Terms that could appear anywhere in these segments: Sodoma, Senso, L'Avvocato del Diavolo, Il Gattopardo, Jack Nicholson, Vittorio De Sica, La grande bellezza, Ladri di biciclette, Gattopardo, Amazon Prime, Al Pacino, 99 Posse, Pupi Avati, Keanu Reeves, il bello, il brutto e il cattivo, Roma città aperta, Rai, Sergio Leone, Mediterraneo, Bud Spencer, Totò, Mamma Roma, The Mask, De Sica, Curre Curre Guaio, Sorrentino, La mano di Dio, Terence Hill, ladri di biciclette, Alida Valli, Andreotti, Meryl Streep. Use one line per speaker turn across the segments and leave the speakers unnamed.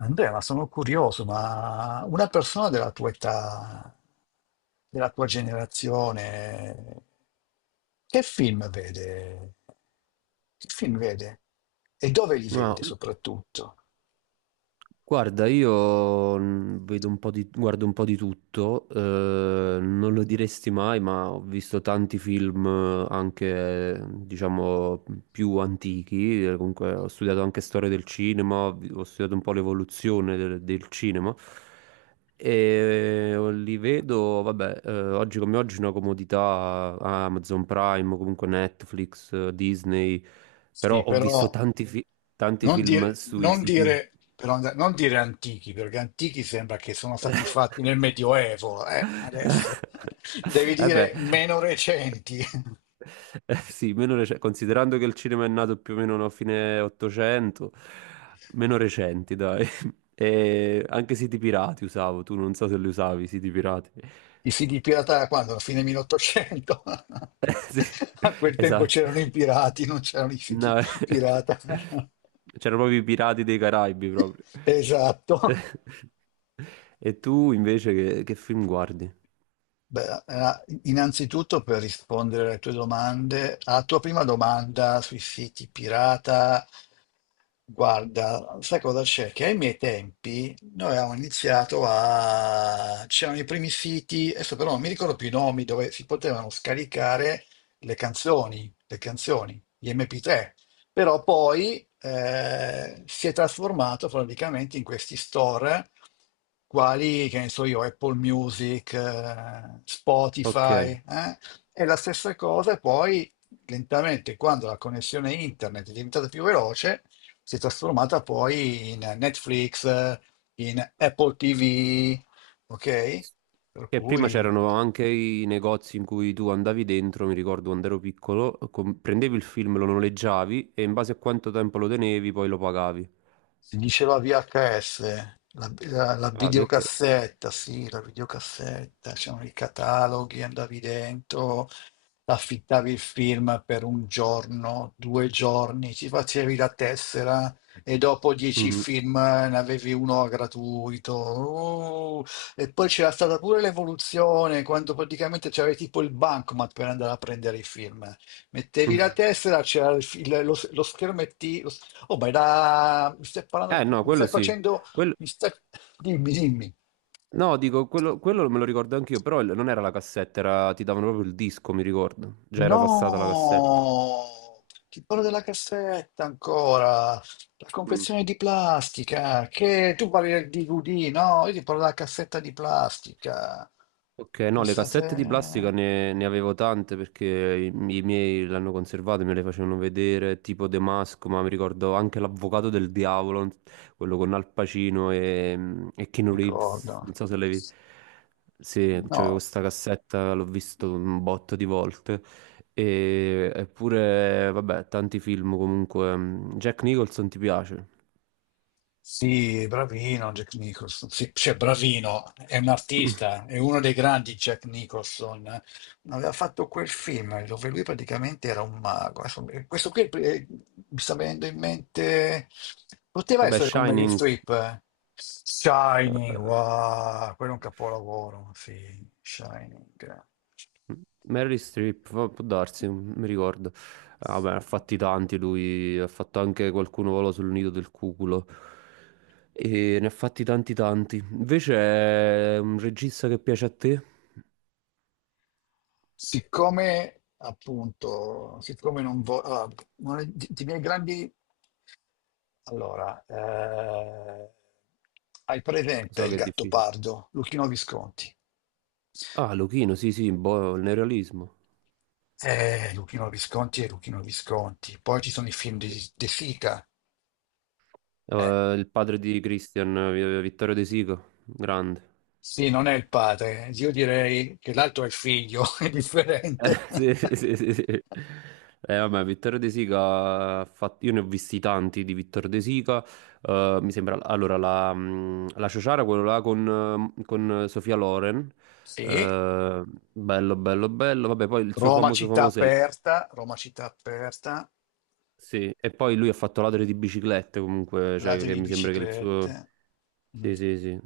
Andrea, ma sono curioso, ma una persona della tua età, della tua generazione, che film vede? Che film vede? E dove li
Ma
vede soprattutto?
guarda, io mm, vedo un po' di, guardo un po' di tutto, non lo diresti mai, ma ho visto tanti film anche, diciamo, più antichi, comunque ho studiato anche storia del cinema, ho studiato un po' l'evoluzione del cinema e li vedo, vabbè, oggi come oggi una comodità Amazon Prime, comunque Netflix, Disney, però
Sì,
ho
però
visto tanti, tanti
non
film
dire,
sui
non
siti.
dire- però non dire antichi, perché antichi sembra che sono stati fatti nel Medioevo, adesso. Devi
Eh
dire
beh,
meno recenti.
eh sì, considerando che il cinema è nato più o meno a fine 800, meno recenti, dai. E anche siti pirati usavo, tu non so se li usavi, i siti pirati.
I fighi pirata da quando? A fine 1800?
Sì,
A quel tempo
esatto.
c'erano i pirati, non c'erano i fighi
No,
pirata.
c'erano proprio i pirati dei Caraibi, proprio.
Esatto.
E tu invece che film guardi?
Beh, innanzitutto per rispondere alle tue domande, alla tua prima domanda sui siti pirata, guarda, sai cosa c'è? Che ai miei tempi noi avevamo iniziato a... c'erano i primi siti, adesso però non mi ricordo più i nomi, dove si potevano scaricare le canzoni, gli MP3. Però poi si è trasformato praticamente in questi store quali, che ne so io, Apple Music,
Ok.
Spotify, eh? E la stessa cosa poi lentamente, quando la connessione internet è diventata più veloce, si è trasformata poi in Netflix, in Apple TV, ok? Per
Che prima
cui...
c'erano anche i negozi in cui tu andavi dentro, mi ricordo quando ero piccolo, prendevi il film, lo noleggiavi e in base a quanto tempo lo tenevi poi lo pagavi.
Si diceva VHS, la
Ah, perché?
videocassetta, sì, la videocassetta, c'erano i cataloghi, andavi dentro, affittavi il film per un giorno, due giorni, ti facevi la tessera e dopo dieci
Mhm.
film ne avevi uno gratuito. Oh, e poi c'era stata pure l'evoluzione, quando praticamente c'era tipo il bancomat per andare a prendere i film. Mettevi la tessera, c'era il lo schermetto. Oh, ma era... mi stai parlando,
Eh
di-
no,
mi
quello
stai
sì.
facendo,
Quello-
mi stai... Dimmi, dimmi.
No, dico, quello me lo ricordo anch'io, però non era la cassetta, ti davano proprio il disco, mi ricordo. Già era passata la cassetta.
No, ti parlo della cassetta ancora, la
Mm.
confezione di plastica, che tu parli del DVD, no? Io ti parlo della cassetta di plastica.
Ok, no, le cassette di plastica
Pensate,
ne avevo tante perché i miei l'hanno conservate, me le facevano vedere, tipo The Mask, ma mi ricordo anche L'Avvocato del Diavolo, quello con Al Pacino e Keanu Reeves,
ricordo.
non so se l'hai visto. Sì, c'avevo
No.
questa cassetta, l'ho visto un botto di volte. Eppure, vabbè, tanti film comunque. Jack Nicholson ti piace?
Sì, bravino Jack Nicholson. Sì, cioè, bravino, è un artista, è uno dei grandi Jack Nicholson. Aveva fatto quel film dove lui praticamente era un mago. Adesso, questo qui mi sta venendo in mente. Poteva
Vabbè,
essere come Meryl
Shining,
Streep. Eh. Shining,
eh,
wow, quello è un capolavoro. Sì, Shining.
Meryl Streep, può darsi, non mi ricordo. Ah, vabbè, ha fatti tanti lui, ha fatto anche qualcuno vola sul nido del cuculo. E ne ha fatti tanti tanti. Invece è un regista che piace a te?
Siccome appunto, siccome non voglio, i miei grandi, allora, hai presente
So
il
che è difficile.
Gattopardo, Luchino Visconti?
Ah, Luchino, sì, sì, boh, il neorealismo.
Luchino Visconti e Luchino Visconti. Poi ci sono i film di De Sica. Eh,
Il padre di Christian, Vittorio De Sica, grande.
sì, non è il padre. Io direi che l'altro è il figlio, è differente.
Sì, sì, sì, sì. Vabbè, Vittorio De Sica ha fatto. Io ne ho visti tanti di Vittorio De Sica. Mi sembra. Allora, la Ciociara, quello là con Sofia Loren.
Sì.
eh, Bello, bello, bello. Vabbè, poi il suo famoso famoso è.
Roma città aperta,
Sì, e poi lui ha fatto Ladri di biciclette comunque, cioè
ladri
che
di
mi sembra che il suo.
biciclette. Mm.
Sì, sì, sì.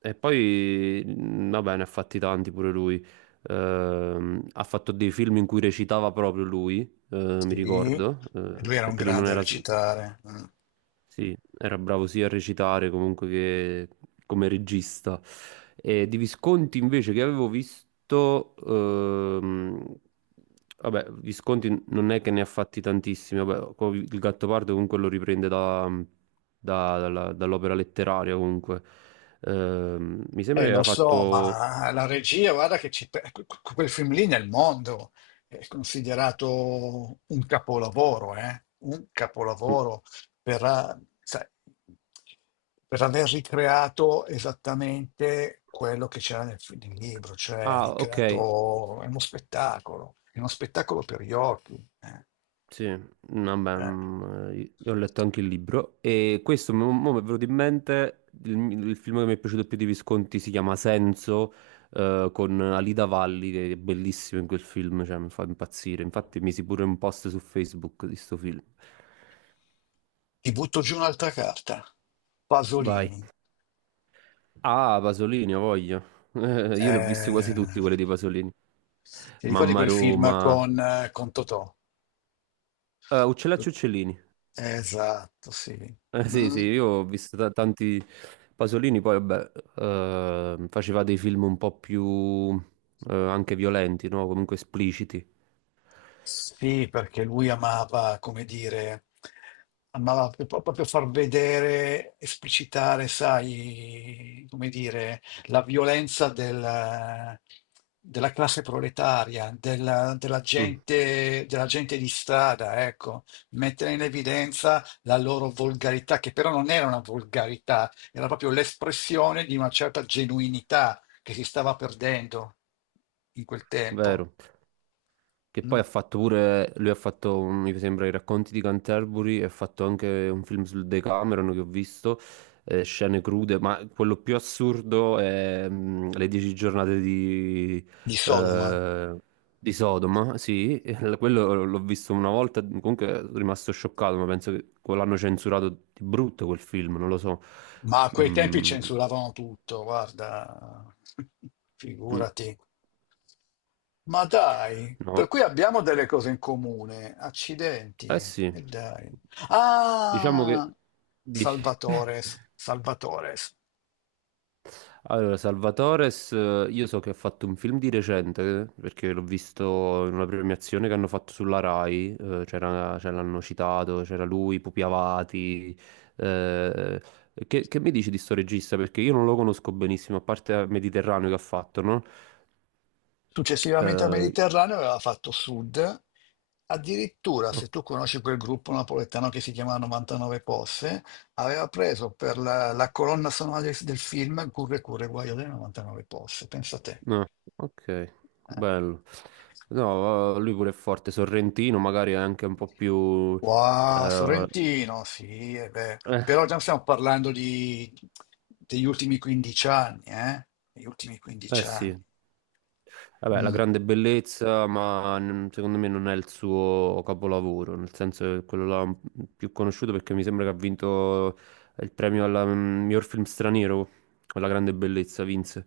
E poi, vabbè, ne ha fatti tanti pure lui. Ha fatto dei film in cui recitava proprio lui, mi
Sì,
ricordo,
e lui era un
perché lui non
grande a
era.
recitare. Mm.
Sì, era bravo sia a recitare comunque che come regista. E di Visconti invece che avevo visto, vabbè, Visconti non è che ne ha fatti tantissimi, vabbè, il Gattopardo comunque lo riprende dall'opera letteraria comunque. Mi sembra che
Lo
aveva
so,
fatto.
ma la regia, guarda che ci pe- que- que- quel film lì nel mondo è considerato un capolavoro, eh? Un
Mm.
capolavoro per, sai, per aver ricreato esattamente quello che c'era nel libro, cioè ha
Ah, ok.
ricreato, è uno spettacolo per gli occhi. Eh,
Sì. Vabbè,
eh.
io ho letto anche il libro e questo mo- mo mi è venuto in mente il film che mi è piaciuto più di Visconti si chiama Senso, con Alida Valli che è bellissimo in quel film, cioè mi fa impazzire. Infatti misi pure un post su Facebook di sto film.
Ti butto giù un'altra carta,
Vai.
Pasolini.
Ah, Pasolini, ho voglia. Io li ho visti quasi
Eh,
tutti quelli di Pasolini.
Ti ricordi
Mamma
quel film
Roma.
con Totò?
Uccellacci e Uccellini.
Esatto, sì.
Sì,
Mm.
sì, io ho visto tanti Pasolini, poi vabbè, faceva dei film un po' più anche violenti, no? Comunque espliciti.
Sì, perché lui amava, come dire, amava proprio far vedere, esplicitare, sai, come dire, la violenza della classe proletaria,
Mm,
della gente di strada, ecco, mettere in evidenza la loro volgarità, che però non era una volgarità, era proprio l'espressione di una certa genuinità che si stava perdendo in quel tempo,
vero. Che poi
mm,
ha fatto pure, lui ha fatto, mi sembra, i racconti di Canterbury e ha fatto anche un film sul Decameron che ho visto, scene crude, ma quello più assurdo è le dieci giornate
di Sodoma.
eh, di Sodoma, sì, quello l'ho visto una volta, comunque sono rimasto scioccato, ma penso che quello l'hanno censurato di brutto quel film, non lo so.
Ma a quei tempi
Mm,
censuravano tutto, guarda,
mm,
figurati. Ma dai,
no,
per cui abbiamo delle cose in comune, accidenti,
eh sì,
e dai.
diciamo che.
Ah,
Dici.
Salvatores, Salvatores.
Allora, Salvatores, io so che ha fatto un film di recente, perché l'ho visto in una premiazione che hanno fatto sulla Rai, c'era, ce l'hanno citato, c'era lui, Pupi Avati. eh, che mi dici di sto regista? Perché io non lo conosco benissimo, a parte Mediterraneo che ha fatto, no?
Successivamente al
Eh,
Mediterraneo aveva fatto sud, addirittura, se
oh,
tu conosci quel gruppo napoletano che si chiama 99 Posse, aveva preso per la colonna sonora del film Curre Curre Guaio delle 99 Posse, pensa te.
no, ok,
Eh.
bello. No, lui pure è forte, Sorrentino magari è anche un po' più.
Wow,
eh,
Sorrentino, sì, eh beh.
eh,
Però già stiamo parlando degli ultimi 15 anni, eh? Degli ultimi
eh
15
sì,
anni.
vabbè, La
Mm.
grande bellezza, ma secondo me non è il suo capolavoro, nel senso che quello là più conosciuto perché mi sembra che ha vinto il premio al miglior film straniero, con La grande bellezza vinse,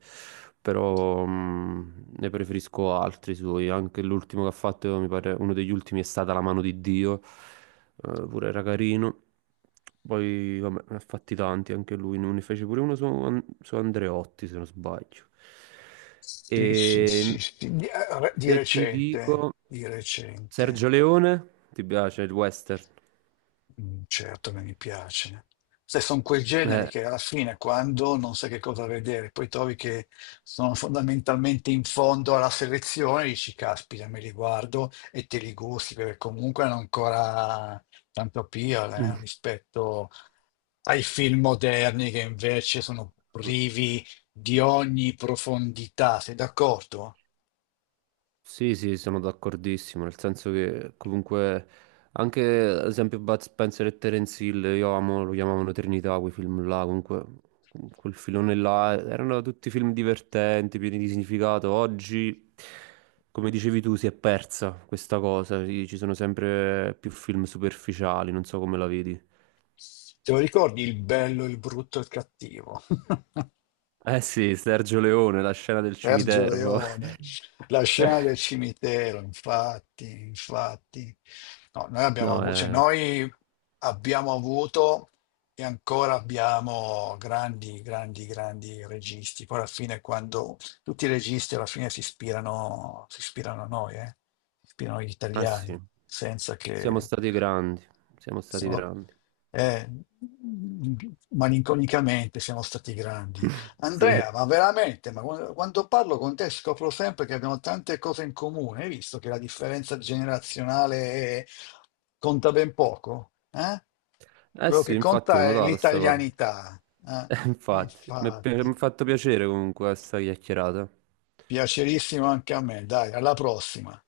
però ne preferisco altri suoi, anche l'ultimo che ha fatto, mi pare uno degli ultimi è stata La mano di Dio, pure era carino. Poi, vabbè, ne ha fatti tanti anche lui, ne fece pure uno su Andreotti, se non sbaglio. E
Sì, sì, sì, sì. Di, di
se ti
recente,
dico
di
Sergio
recente.
Leone, ti piace il western?
Mm, certo che mi piace. Se sono quei generi
Eh.
che alla fine, quando non sai che cosa vedere, poi trovi che sono fondamentalmente in fondo alla selezione, dici, caspita, me li guardo e te li gusti, perché comunque hanno ancora tanto appeal, rispetto ai film moderni che invece sono privi di ogni profondità. Sei d'accordo?
Sì, sì, sono d'accordissimo, nel senso che comunque anche ad esempio Bud Spencer e Terence Hill, io amo, lo chiamavano Trinità, quei film là, comunque quel filone là, erano tutti film divertenti, pieni di significato. Oggi, come dicevi tu, si è persa questa cosa, sì, ci sono sempre più film superficiali, non so come la vedi.
Te lo ricordi il bello, il brutto e il cattivo?
Eh sì, Sergio Leone, la scena del
Sergio
cimitero.
Leone, la scena del cimitero, infatti, infatti. No, noi abbiamo
No,
avuto, cioè noi abbiamo avuto e ancora abbiamo grandi, grandi, grandi registi. Poi alla fine, quando tutti i registi alla fine si ispirano a noi, eh? Si ispirano agli
eh
italiani,
sì,
senza
siamo
che
stati grandi, siamo stati
siamo,
grandi.
eh, malinconicamente siamo stati grandi.
Sì.
Andrea, ma veramente, ma quando parlo con te scopro sempre che abbiamo tante cose in comune. Hai visto che la differenza generazionale conta ben poco? Eh?
Eh
Quello
sì,
che
infatti l'ho
conta è
notata sta cosa.
l'italianità. Eh?
Infatti, mi ha
Infatti,
fatto piacere comunque questa chiacchierata.
piacerissimo anche a me. Dai, alla prossima.